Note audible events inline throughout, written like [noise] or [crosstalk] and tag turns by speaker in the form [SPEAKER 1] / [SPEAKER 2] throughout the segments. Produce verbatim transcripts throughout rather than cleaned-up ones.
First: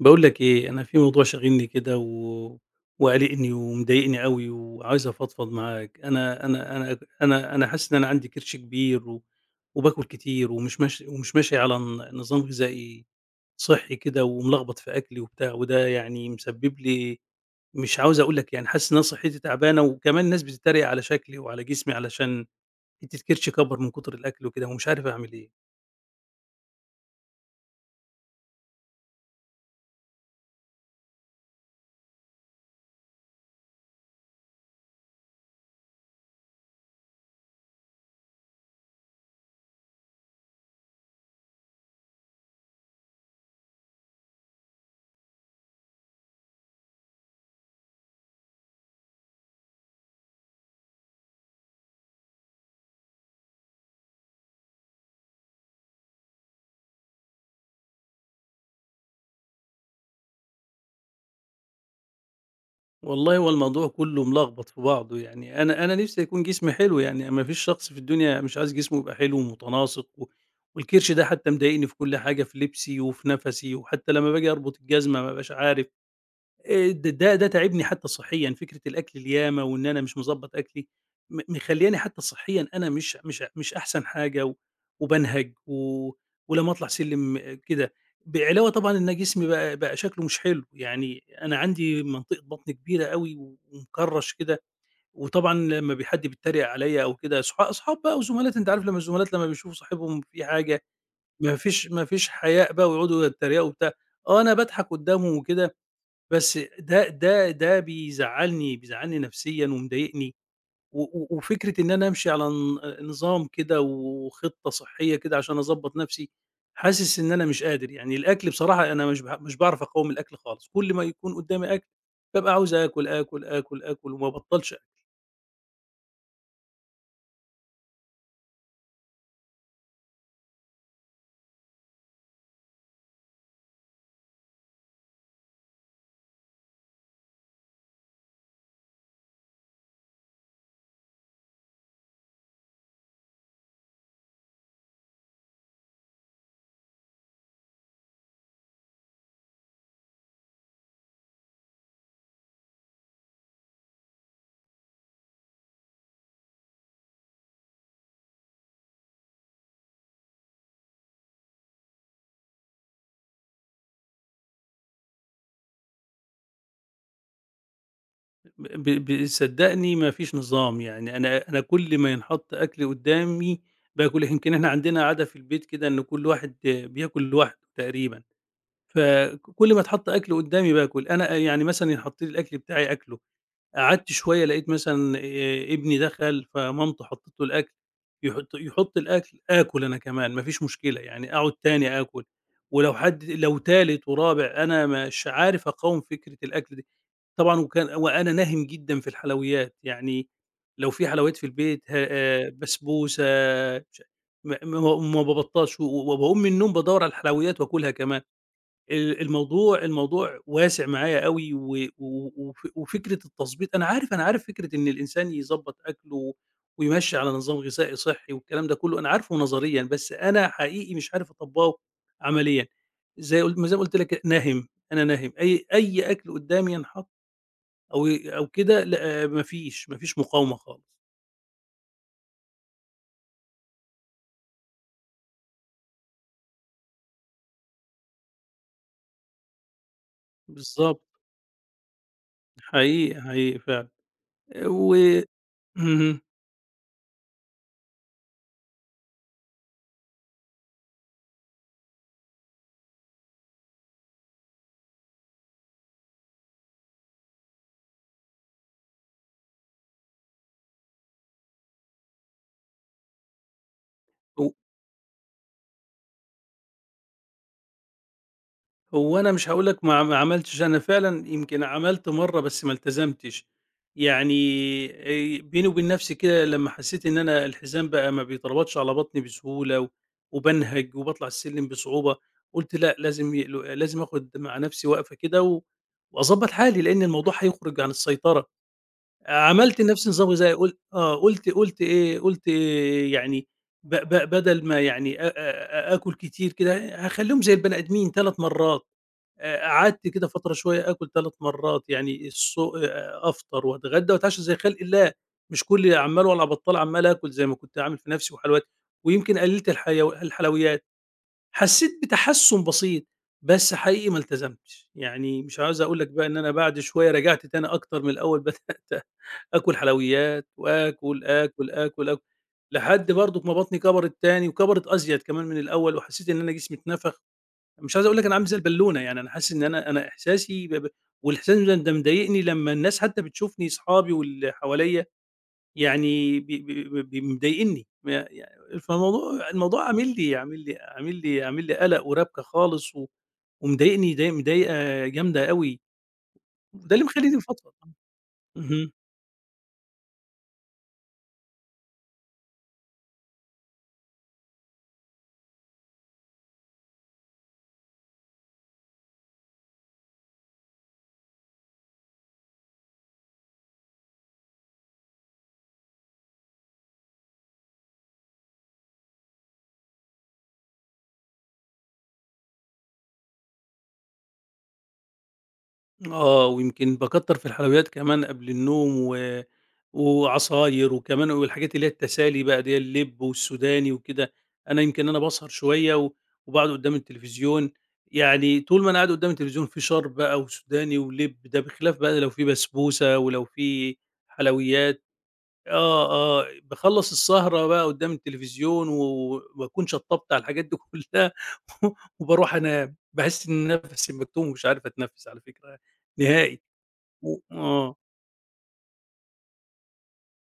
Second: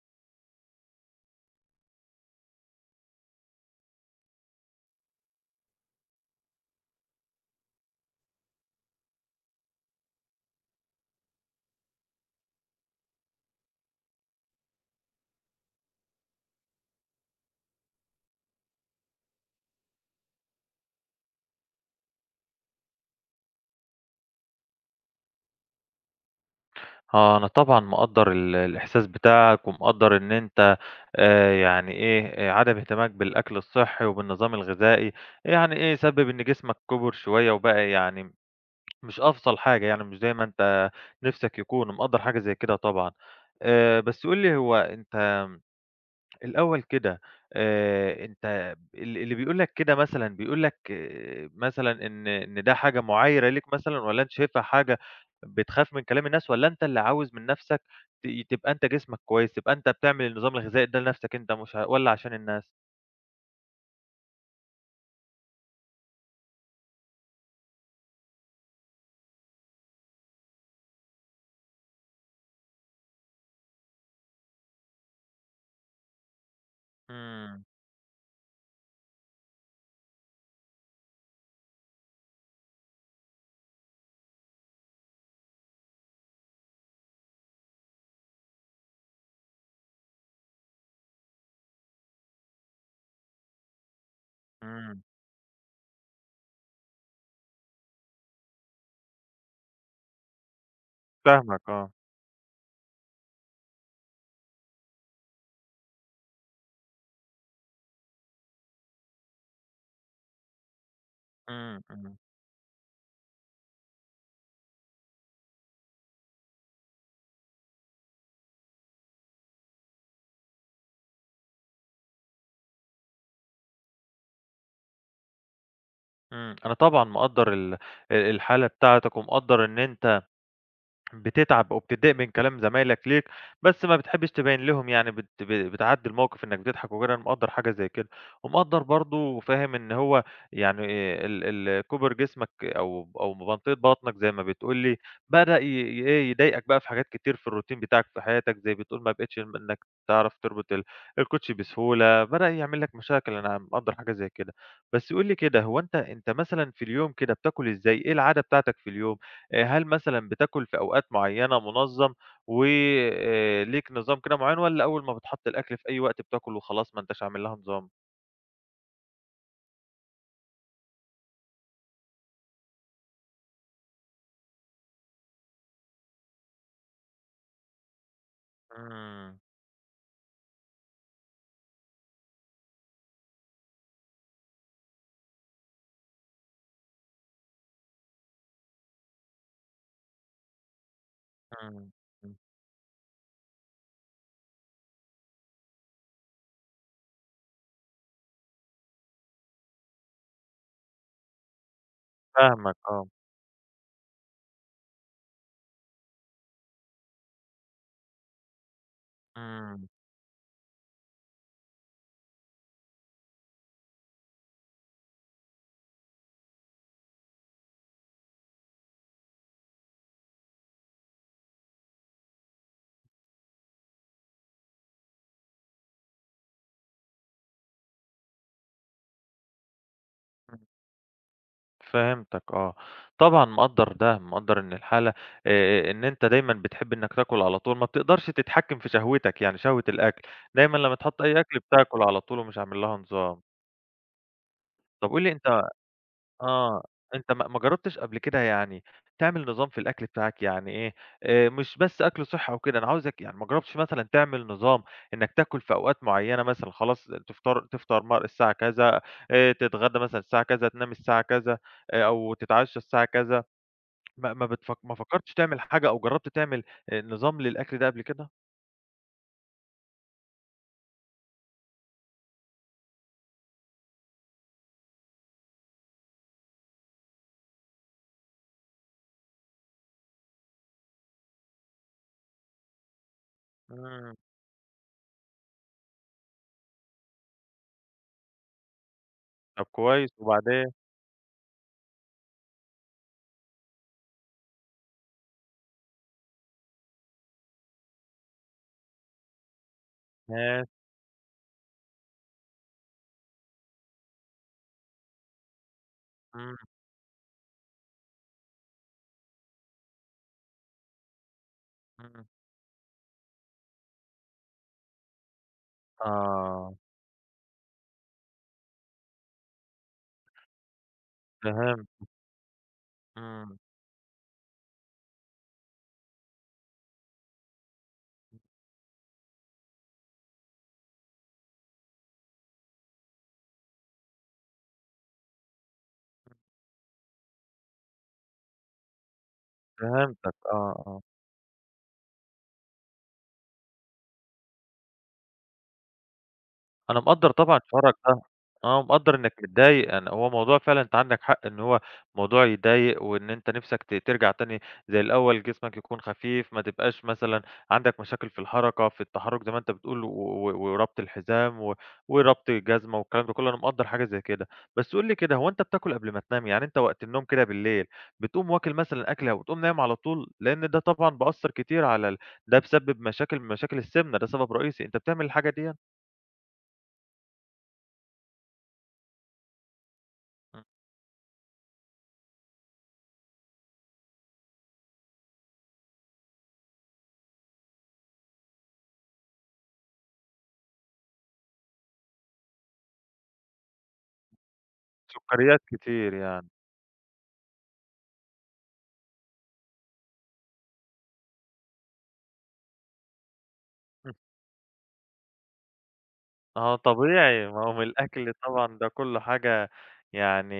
[SPEAKER 1] باقول لك إيه، أنا في موضوع شاغلني كده و وقالقني ومضايقني أوي وعايز أفضفض معاك. أنا أنا أنا أنا أنا حاسس إن أنا عندي كرش كبير و وباكل كتير، ومش ماشي ومش ماشي على ن نظام غذائي صحّي كده، وملخبط في أكلي وبتاع، وده يعني مسبب لي، مش عاوز أقول لك، يعني حاسس إن أنا صحّتي تعبانة، وكمان الناس بتتريق على شكلي وعلى جسمي علشان حتّة كرشي كَبَر من كتر الأكل وكده، ومش عارف أعمل إيه.
[SPEAKER 2] آه، أنا طبعًا مقدّر ال الإحساس بتاعك، ومقدّر إن أنت آآ، يعني إيه، آه، عدم اهتمامك بالأكل الصحّي وبالنظام الغذائي، يعني إيه سبِّب إن جسمك كُبِر شوية وبقى يعني مش أفضل حاجة يعني، مش زي ما أنت نِفْسك يكون، مقدّر حاجة زي كده طبعًا. آآ، بس قُل لي هو أنت الأول كده، آآ أنت ال اللي بيقول لك كده مثلًا بيقول لك آآ مثلًا إن إن ده حاجة مُعيّرة ليك مثلًا والّا أنت شايفها حاجة بتخاف من كلام الناس والّا أنت اللي عاوز من نَفْسك ت تبقى أنت جسمك كويس، تبقى أنت بتعمل النظام الغذائي ده لنَفْسك أنت مش ع والّا عشان الناس؟
[SPEAKER 1] والله هو الموضوع كله ملخبط في بعضه، يعني أنا أنا نِفْسي يكون جسمي حلو، يعني ما فيش شخص في الدنيا مش عايز جسمه يبقى حلو ومتناسق، و والكرش ده حتى مضايقني في كل حاجة، في لبسي وفي نَفَسي، وحتى لمّا باجي أربط الجزمة ما بابقاش عارف. آآ د ده ده
[SPEAKER 2] إمم،
[SPEAKER 1] تاعبني حتى صحيًا، فكرة الأكل الياما وإن أنا مش مضبّط أكلي، م مخلّياني حتى صحيًا أنا مش مش مش أحسن حاجة، و وبانهج، و ولمّا أطلع سلِّم كده، بعلاوة طبعًا إن جسمي بقى بقى شكله مش حلو، يعني أنا عندي منطقة بطن كبيرة أوي ومكرّش كده.
[SPEAKER 2] إمم،
[SPEAKER 1] وطبعًا لمّا ب حد بيتريق عليَّ أو كده، أصحا أصحاب بقى وزملات، أنت عارف لمّا الزملات لمّا بيشوفوا صاحبهم في حاجة ما
[SPEAKER 2] فاهمك
[SPEAKER 1] فيش
[SPEAKER 2] آه.
[SPEAKER 1] ما فيش حياء بقى، ويقعدوا يتريقوا وبتاع. آه، أنا باضحك قدّامهم وكده، بس ده ده ده بيزعّلني، بيزعّلني نفسيًا ومضايقني، و و وفكرة
[SPEAKER 2] إمم،
[SPEAKER 1] إن أنا
[SPEAKER 2] إمم،
[SPEAKER 1] أمشي على ن نظام كده وخطة صحية كده عشان أضبّط نفسي، حاسس إن أنا مش قادر. يعني الأكل بصراحة أنا مش باع مش باعرف أقاوم الأكل خالص، كل ما يكون قدّامي أكل بابقى عاوز آكل، آكل، آكل، آكل، وما بابطّلش أكل.
[SPEAKER 2] إمم. أنا طبعًا مقدّر ال الحالة بتاعتك ومقدّر إن أنت بتتعب أو بتتضايق من كلام زمايلك ليك، بس ما بتحبّش تبيّن لهم يعني بت ب بتعدّي الموقف إنّك بتضحك وكده، أنا مقدّر حاجة زي كده. ومقدّر برضه فاهم إن هو يعني إيه ال ال كُبْر جسمك أو أو منطقة بطنك زي ما بتقول لي، بدأ ي ي إيه، يضايقك بقى في حاجات كتير في الroutine بتاعك في حياتك، زي بتقول ما بقيتش م إنّك تعرف تربط ال الكوتشي بسهولة، بدأ يعمل لك مشاكل، أنا مقدّر حاجة زي كده. بس قُل لي كده، هو أنت أنت مثلًا في اليوم كده بتاكل إزاي؟ إيه العادة بتاعتك في اليوم؟ آآ هل مثلًا بتاكل في أوقات معيّنة، منظَّم، و آآ ليك نظام كده معيّن والّا أول ما بتحط الأكل في أي وقت بتاكل وخلاص ما أنتاش عامل لها نظام؟
[SPEAKER 1] ب ب صدّقني ما فيش نظام، يعني أنا أنا كل ما ينحط أكل قدّامي باكل. يمكن إحنا عندنا عادة في البيت كده إن كل واحد بياكل لوحده تقريبًا.
[SPEAKER 2] إمم،
[SPEAKER 1] فكل ما اتحط أكل قدّامي باكل، أنا يعني مثلًا حط لي الأكل بتاعي آكله، قعدت شوية لقيت مثلًا آآ ابني دخل فمامته حطت له الأكل، يحط يحط الأكل، آكل أنا كمان ما فيش مشكلة، يعني أقعد
[SPEAKER 2] إمم،
[SPEAKER 1] تاني آكل.
[SPEAKER 2] إمم،
[SPEAKER 1] ولو حد لو تالت ورابع أنا مش عارف أقاوم فكرة الأكل دي. طبعًا، وكان وأنا ناهِم جدًا في الحلويات، يعني لو في حلويات في البيت ه آآ
[SPEAKER 2] فاهمك آه.
[SPEAKER 1] بسبوسة، مش م ما ما بابطّلش، و وباقوم من النوم بادوّر على الحلويات وآكلها كمان. ال الموضوع
[SPEAKER 2] إمم،
[SPEAKER 1] الموضوع واسع معايا أوي، و و وف وفكرة التضبيط، أنا عارف، أنا عارف فكرة إن الإنسان يضبّط أكله ويمشّي على نظام غذائي صحّي والكلام ده كلّه، أنا عارفه نظريًا، بس أنا حقيقي مش عارف أطبّقه عمليًا. زي قل ما زي ما قُلت لك ناهِم، أنا ناهِم، أي أي أكل قدّامي ينحط أو ي أو كده، لأ ما فيش، ما فيش مقاومة
[SPEAKER 2] إمم،
[SPEAKER 1] خالص.
[SPEAKER 2] فهمتك آه. طبعًا مقدّر ده، مقدّر إن الحالة آآ إن أنت دايمًا بتحب إنك تاكل على طول، ما بتقدرش تتحكّم في شهوتك يعني شهوة الأكل، دايمًا لمّا
[SPEAKER 1] بالضبط.
[SPEAKER 2] تحط أي أكل بتاكل على طول ومش عامل لها
[SPEAKER 1] حقيقي،
[SPEAKER 2] نظام.
[SPEAKER 1] حقيقي فعلًا. و
[SPEAKER 2] طَب قُل لي أنت
[SPEAKER 1] اهم.
[SPEAKER 2] آه، أنت ما ما جرّبتش قبل كده يعني تعمل نظام في الأكل بتاعك، يعني إيه، آآ مش بس أكل صحّي أو كده، أنا عاوزك يعني ما جرّبتش مثلًا تعمل نظام إنّك تاكل في أوقات معيّنة مثلًا خلاص تفطر تفطر مر الساعة كذا، آآ تتغدى مثلًا الساعة كذا، تنام الساعة كذا، آآ أو تتعشّى الساعة كذا، ما ما
[SPEAKER 1] و
[SPEAKER 2] بتفك ما فكّرتش تعمل حاجة أو جرّبت تعمل آآ نظام للأكل ده قبل كده؟
[SPEAKER 1] هو أنا مش هاقول لك ما ما عملتش، أنا فعلًا يمكن عملت مرّة بس ما التزمتش. يعني آآ بيني وبين نفسي كده لمّا حسيت إن أنا الحزام بقى ما بيتربطش على بطني بسهولة، و وبانهج وباطلع السلم بصعوبة، قُلت لأ، لازم ي لازم
[SPEAKER 2] إمم.
[SPEAKER 1] آخد مع نفسي وقفة كده، و وأضبّط حالي، لإن الموضوع هيخرج عن السيطرة.
[SPEAKER 2] طب
[SPEAKER 1] عملت لنفسي
[SPEAKER 2] كويس،
[SPEAKER 1] نظام غذائي،
[SPEAKER 2] وبعدين؟
[SPEAKER 1] قُل آه، قُلت قُلت إيه، قُلت إيه يعني، ب ب بدل ما يعني أ أ آ- آكل كتير كده، هاخلّيهم زي البني آدمين 3 مرّات. آآ قعدت كده فترة
[SPEAKER 2] ماشي.
[SPEAKER 1] شوية آكل 3 مرّات، يعني الص آآ أفطر وأتغدى وأتعشى زي خلق الله، مش كُلّي عمّال وعلى
[SPEAKER 2] إمم،
[SPEAKER 1] بطّال عمّال آكل زي ما كنت عامل في نَفْسي وحلويات، ويمكن قلِّلت الحيو الحلويات. حسّيت
[SPEAKER 2] إمم،
[SPEAKER 1] بتحسُّن بسيط، بس حقيقي ما التزمتش، يعني مش عاوز أقول لك بقى إن أنا
[SPEAKER 2] آه،
[SPEAKER 1] بعد شوية رجعت تاني أكتر من الأول. [laughs] بدأت آكل حلويات وآكل، آكل،
[SPEAKER 2] فهمت.
[SPEAKER 1] آكل، آكل، لحد برضُك ما
[SPEAKER 2] إمم،
[SPEAKER 1] بطني كَبَرِت تاني وكَبَرِت أزيد كمان من الأول، وحسّيت إن أنا جسمي اتنفخ، مش عايز أقول لك أنا عامل زي البالونة. يعني أنا حاسس إن أنا أنا إحساسي ب ب والإحساس ده ده مضايقني لمّا الناس حتى بتشوفني، صحابي واللي حواليّا، يعني ب ب ب ب مضايقني، م ي فالموضوع الموضوع عامل
[SPEAKER 2] فهمتك،
[SPEAKER 1] لي عامل لي
[SPEAKER 2] آه، آه.
[SPEAKER 1] عامل لي عامل لي قلق وربكة خالص، و ومضايقني، ضي مضايقة جامدة أوي، وده
[SPEAKER 2] أنا
[SPEAKER 1] اللي
[SPEAKER 2] مقدّر
[SPEAKER 1] مخلّيني
[SPEAKER 2] طبعًا
[SPEAKER 1] مفضفض.
[SPEAKER 2] شعورك ده، آه،
[SPEAKER 1] اهم.
[SPEAKER 2] مقدّر إنك متضايق. أنا هو موضوع فعلًا، أنت عندك حق إن هو موضوع يضايق، وإن أنت نِفْسك ت ترجع تاني زي الأول، جسمك يكون خفيف، ما تبقاش مثلًا عندك مشاكل في الحركة، في التحرُّك زي ما أنت بتقول، و و وربط الحزام، و وربط الجزمة والكلام ده كُلّه، أنا مقدّر حاجة زي كده. بس قُل لي كده، هو أنت بتاكل قبل ما تنام؟ يعني أنت وقت النوم كده بالليل، بتقوم واكل مثلًا أكلة وتقوم نايم على طول؟ لإن ده طبعًا بأثّر كتير على ال ده بيسبب مشاكل من مشاكل السِمنة، ده سبب رئيسي، أنت بتعمل الحاجة ديًا؟
[SPEAKER 1] آه، ويمكن باكتّر في الحلويات كمان قبل النوم، و وعصاير وكمان، والحاجات اللي هي التسالي بقى ديّة، اللِب والسوداني وكده. أنا يمكن أنا باسهر شوية و وباقعد قدّام التلفزيون، يعني طول ما أنا قاعد قدّام التلفزيون في شَرْب بقى وسوداني ولِب، ده بخلاف بقى لو في بسبوسة ولو في حلويات.
[SPEAKER 2] سُكّريات
[SPEAKER 1] آه.
[SPEAKER 2] كتير
[SPEAKER 1] آه،
[SPEAKER 2] يعني.
[SPEAKER 1] باخلّص السهرة بقى قدّام التلفزيون، و وأكون شطّبت على الحاجات دي كلّها. [laughs] وباروح أنام، باحس إن نَفَسي مكتوم ومش عارف أتنفّس على فكرة نهائي.
[SPEAKER 2] آه
[SPEAKER 1] و
[SPEAKER 2] طبيعي، ما هو من
[SPEAKER 1] آه.
[SPEAKER 2] الأكل طبعًا ده كُلّه، حاجة يعني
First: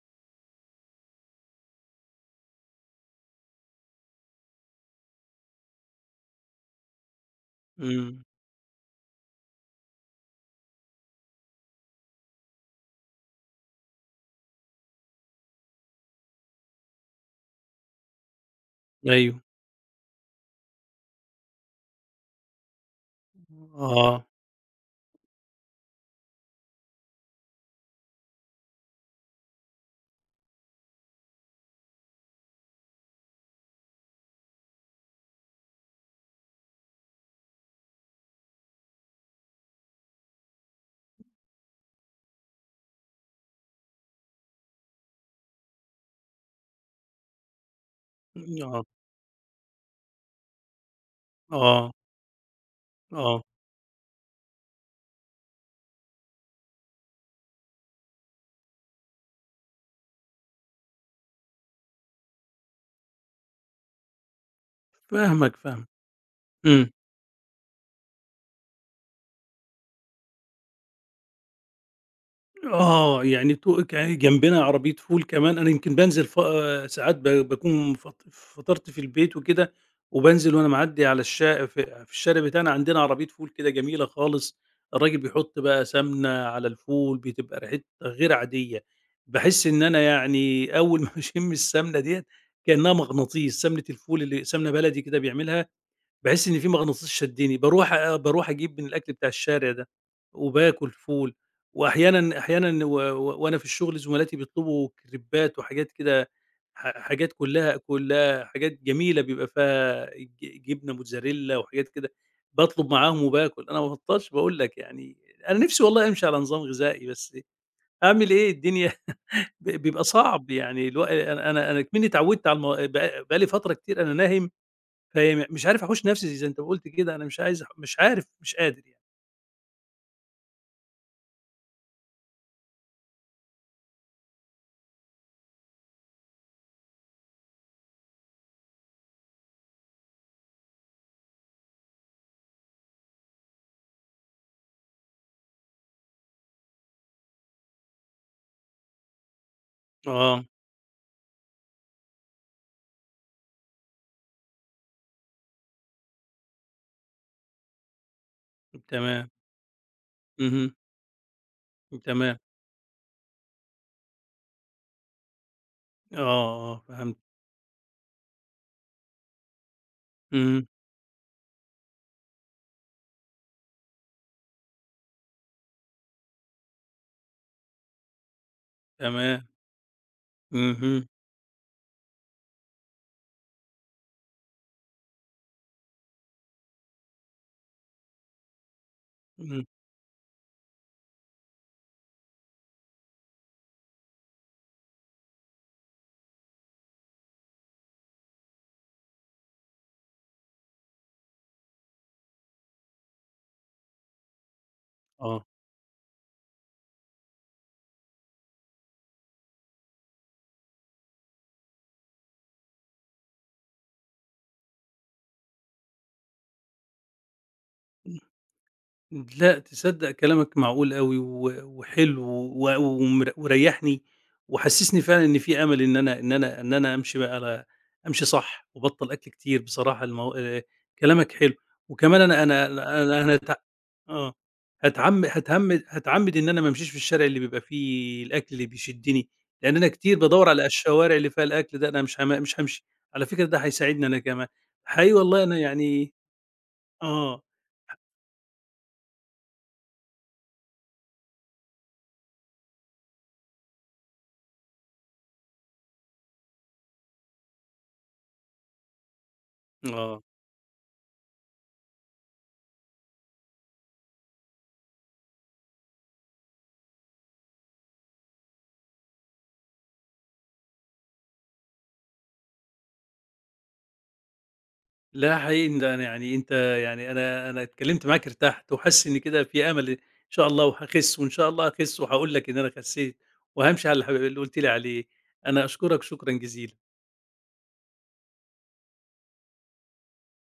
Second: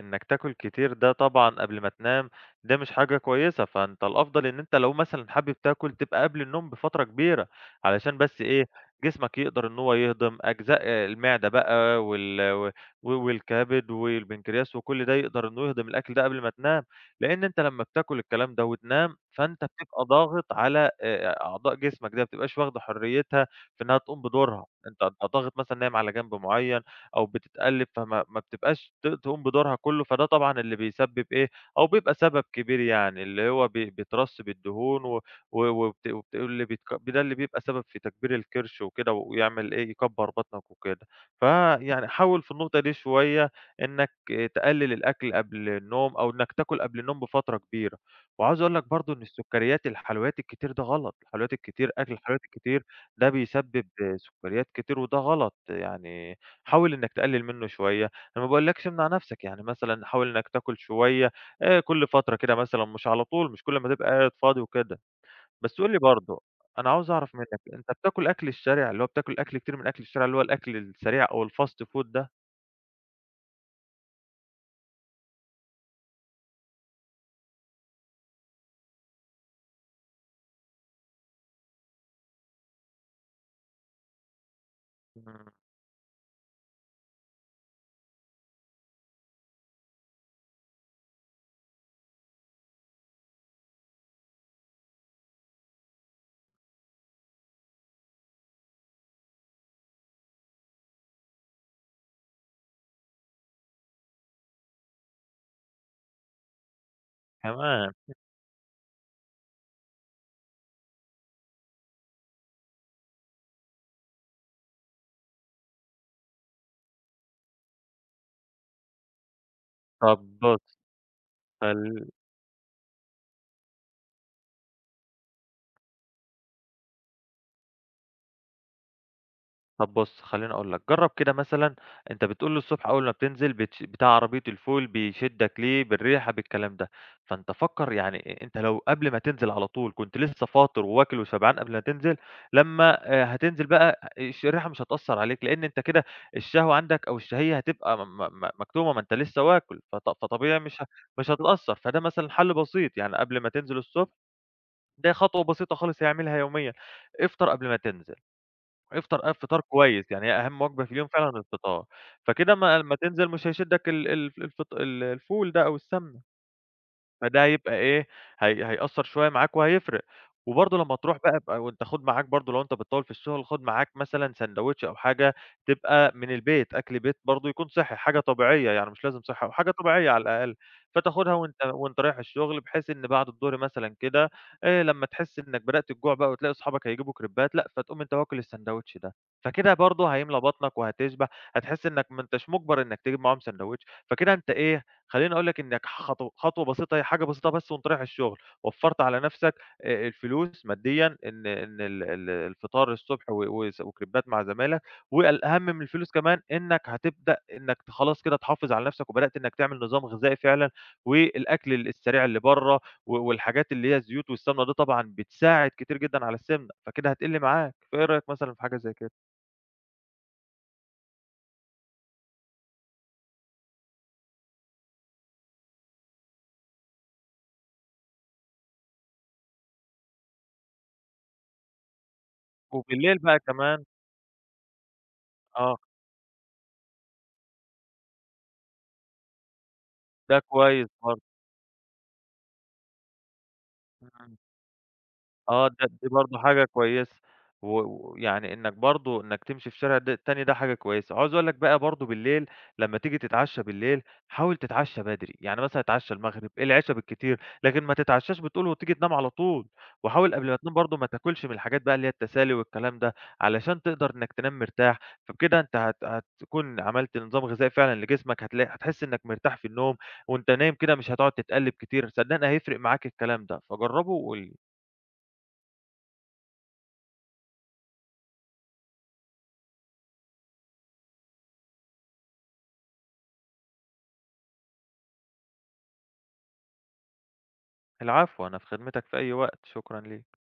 [SPEAKER 2] إنّك تاكل كتير ده طبعًا قبل ما تنام، ده مش حاجة كويسة، فأنت الأفضل إن أنت لو مثلًا حابب تاكل تبقى قبل النوم بفترة كبيرة، علشان
[SPEAKER 1] إمم.
[SPEAKER 2] بس إيه، جسمك يقدر إن هو يهضم أجزاء المعدة بقى وال و والكبد والبنكرياس وكل ده يقدر إنه يهضم الأكل ده قبل ما تنام، لإن أنت لمّا بتاكل الكلام ده وتنام،
[SPEAKER 1] أيوه.
[SPEAKER 2] فأنت بتبقى ضاغط على آآ أعضاء جسمك، ده ما بتبقاش واخدة حريتها في إنّها تقوم
[SPEAKER 1] آه.
[SPEAKER 2] بدورها. أنت أنت ضاغط مثلًا نايم على جنب معيّن أو بتتقلِّب، فما ما بتبقاش ت تقوم بدورها كلّه، فده طبعًا اللي بيسبِّب إيه، أو بيبقى سبب كبير يعني، اللي هو ب بيترسّب الدهون و و وبت وبت اللي بيتك ده اللي بيبقى سبب في تكبير الكرش وكده ويعمل إيه، يكبّر بطنك وكده. فيعني حاول في النقطة دي شوية إنّك إيه، تقلِّل الأكل قبل النوم أو إنّك تاكل قبل النوم بفترة كبيرة. وعاوز أقول
[SPEAKER 1] آه.
[SPEAKER 2] لك برضه إن السُكّريات، الحلويات الكتير ده غلط، الحلويات الكتير،
[SPEAKER 1] آه.
[SPEAKER 2] أكل الحلويات الكتير ده
[SPEAKER 1] آه.
[SPEAKER 2] بيسبب سكريات كتير وده غلط، يعني حاول إنّك تقلل منّه شوية، أنا ما باقولكش امنع نفْسك، يعني مثلًا حاول إنّك تاكل شوية آآ كل فترة كده مثلًا مش على طول، مش كل ما تبقى قاعد فاضي وكده.
[SPEAKER 1] فاهمك،
[SPEAKER 2] بس
[SPEAKER 1] فاهمك.
[SPEAKER 2] قُل لي برضه، أنا
[SPEAKER 1] إمم.
[SPEAKER 2] عاوز أعرف منّك، أنت بتاكل أكل الشارع، اللي هو بتاكل أكل كتير من أكل الشارع اللي هو الأكل السريع أو الfast food ده؟
[SPEAKER 1] آه، يعني تو ك جنبنا عربية فول كمان، أنا يمكن بانزل، ف آه، ساعات ب باكون فط فطرت في البيت وكده، وبانزل وأنا معدّي على الشا ف في الشارع بتاعنا عندنا عربية فول كده جميلة خالص، الراجل
[SPEAKER 2] إمم،
[SPEAKER 1] بيحط بقى سمنة على الفول، بتبقى ريحتها غير عادية، باحس إن أنا يعني أول ما [laughs] باشم السمنة ديّة كأنها مغناطيس، سمنة الفول اللي سمنة بلدي كده بيعملها، باحس إن في مغناطيس شدّني، باروح أ باروح أجيب من الأكل بتاع الشارع ده، وباكل فول. وأحيانًا، أحيانًا، و و وأنا في الشغل زملاتي بيطلبوا كريبات وحاجات كده، ح حاجات كلّها
[SPEAKER 2] كمان.
[SPEAKER 1] كلّها حاجات جميلة بيبقى فيها ج جبنة موتزاريلا وحاجات كده، باطلب معاهم وباكل، أنا ما بابطّلش باقول لك يعني. أنا نِفْسي والله أمشي على نظام غذائي، بس أعمل إيه الدنيا. [laughs] ب بيبقى
[SPEAKER 2] طَب
[SPEAKER 1] صعب،
[SPEAKER 2] بُص
[SPEAKER 1] يعني الو أنا أنا أنا كمنّي
[SPEAKER 2] خل
[SPEAKER 1] اتعوّدت، على الم بق بقى لي فترة كتير أنا ناهِم، فهي مش عارف أحوش نفسي، زي زي أنت ما قُلت كده، أنا مش عايز أح مش عارف، مش قادر يعني.
[SPEAKER 2] طب بُص، خلّيني أقول لك، جرّب كده مثلًا، أنت بتقول له الصبح أول ما بتنزل بتش بتاع عربية الفول بيشدك ليه، بالريحة، بالكلام ده، فأنت فكّر، يعني أنت لو قبل ما تنزل على طول كنت لسه فاطر وواكل وشبعان قبل ما تنزل، لمّا آآ هتنزل بقى الش الريحة مش هتأثّر عليك، لإن أنت كده الشهوة عندك أو الشهيّة هتبقى م م مكتومة، ما أنت لسه واكل، فط
[SPEAKER 1] آه.
[SPEAKER 2] فطبيعي مش ه مش هتتأثّر، فده مثلًا حل بسيط، يعني قبل ما تنزل الصبح، ده خطوة بسيطة خالص هيعملها يوميًا، افطر قبل ما تنزل. افطر
[SPEAKER 1] تمام.
[SPEAKER 2] أ فطار كويس، يعني هي أهم
[SPEAKER 1] اهم.
[SPEAKER 2] وجبة في اليوم فعلًا الفطار،
[SPEAKER 1] تمام.
[SPEAKER 2] فكده أمّا أمّا تنزل مش هيشدك ال الف الفط ال الفول ده أو
[SPEAKER 1] آه.
[SPEAKER 2] السمنة.
[SPEAKER 1] آه. فهمت.
[SPEAKER 2] فده هيبقى إيه، هي هيأثّر شوية معاك وهيفرق.
[SPEAKER 1] اهم.
[SPEAKER 2] وبرضه لمّا تروح بقى ابقى وأنت خُد معاك برضه لو أنت بتطوّل في الشغل، خُد معاك مثلًا ساندوتش أو حاجة تبقى من البيت، أكل بيت برضه يكون صحّي، حاجة طبيعية يعني مش لازم
[SPEAKER 1] تمام.
[SPEAKER 2] صحّي أوي، حاجة طبيعية على الأقل.
[SPEAKER 1] اهم.
[SPEAKER 2] فتاخدها وأنت وأنت رايح الشغل بحيث إن بعد الضُهر مثلًا كده آآ لمّا تحس إنّك بدأت الجوع بقى وتلاقي أصحابك هيجيبوا كريبات، لأ، فتقوم أنت واكل الساندوتش ده.
[SPEAKER 1] إمم.
[SPEAKER 2] فكده برضه هيملى بطنك وهتشبع، هتحس إنّك ما أنتاش مُجبر إنّك تجيب معاهم ساندوتش، فكده أنت إيه، خلّيني أقول لك إنك خطو خطوة بسيطة، هي حاجة بسيطة بس وأنت رايح الشغل، وفّرت على نَفْسك آآ الفلوس ماديًا إن إن ال ال الفطار الصبح و وس وكريبات مع زمايلك،
[SPEAKER 1] آه.
[SPEAKER 2] والأهم من الفلوس كمان إنك هتبدأ إنك ت خلاص كده تحافظ على نَفْسك، وبدأت إنك تعمل نظام غذائي فعلًا، والأكل ال السريع اللي برّه و والحاجات اللي هي الزيوت والسمنة دي طبعًا بتساعد كتير جدًا على السمنة، فكده هتقِل معاك، فإيه رأيك مثلًا في حاجة زي كده؟
[SPEAKER 1] لأ، تصدّق كلامك معقول أوي، و وحلو، و ومر وريّحني، وحسّسني فعلًا إن في أمل إن أنا إن أنا إن أنا أمشي بقى على أمشي صح وأبطّل أكل كتير بصراحة. المو آآ كلامك حلو. وكمان أنا أنا
[SPEAKER 2] وبالليل
[SPEAKER 1] أنا أنا
[SPEAKER 2] بقى
[SPEAKER 1] هت
[SPEAKER 2] كمان
[SPEAKER 1] آه، هاتعم
[SPEAKER 2] آه،
[SPEAKER 1] هاتعمّد هاتعمّد إن أنا ما امشيش في الشارع اللي بيبقى فيه الأكل اللي بيشدّني، لإن أنا كتير
[SPEAKER 2] ده
[SPEAKER 1] بادوّر على
[SPEAKER 2] كويس
[SPEAKER 1] الشوارع
[SPEAKER 2] برضه.
[SPEAKER 1] اللي فيها الأكل ده، أنا مش هام مش هامشي. على فكرة ده هيساعدني أنا
[SPEAKER 2] إمم.
[SPEAKER 1] كمان. حقيقي والله أنا
[SPEAKER 2] آه، ده دي
[SPEAKER 1] يعني.
[SPEAKER 2] برضه حاجة كويسة،
[SPEAKER 1] آه،
[SPEAKER 2] و ويعني إنّك برضه إنّك تمشي في شارع ده التاني ده حاجة كويسة. عاوز أقول لك بقى برضه بالليل لمّا تيجي تتعشّى بالليل، حاول تتعشّى بدري، يعني مثلًا اتعشّى المغرب، العشا بالكتير، لكن ما تتعشّاش بتقول وتيجي تنام على طول،
[SPEAKER 1] آه.
[SPEAKER 2] وحاول قبل ما تنام برضه ما تاكلش من الحاجات بقى اللي هي التسالي والكلام ده، علشان تقدر إنّك تنام مرتاح، فبكده أنت هت هتكون عملت نظام غذائي فعلًا لجسمك، هتلاقي هتحس إنّك مرتاح في النوم، وأنت نايم كده مش هتقعد تتقلّب كتير، صدّقني هيفرق معاك الكلام ده، فجرّبه وقُل لي.
[SPEAKER 1] لا حقيقي ده أنا يعني أنت، يعني أنا أنا اتكلمت معاك ارتحت، وحاسس إن كده في أمل، إن شاء الله وهاخس، وإن شاء الله هاخس وهاقول لك إن أنا خسيت، وهامشي على اللي حب- اللي قلت لي عليه. أنا أشكرك شكرًا جزيلًا.
[SPEAKER 2] العفو، أنا في خدمتك في أي وقت، شكرًا ليك.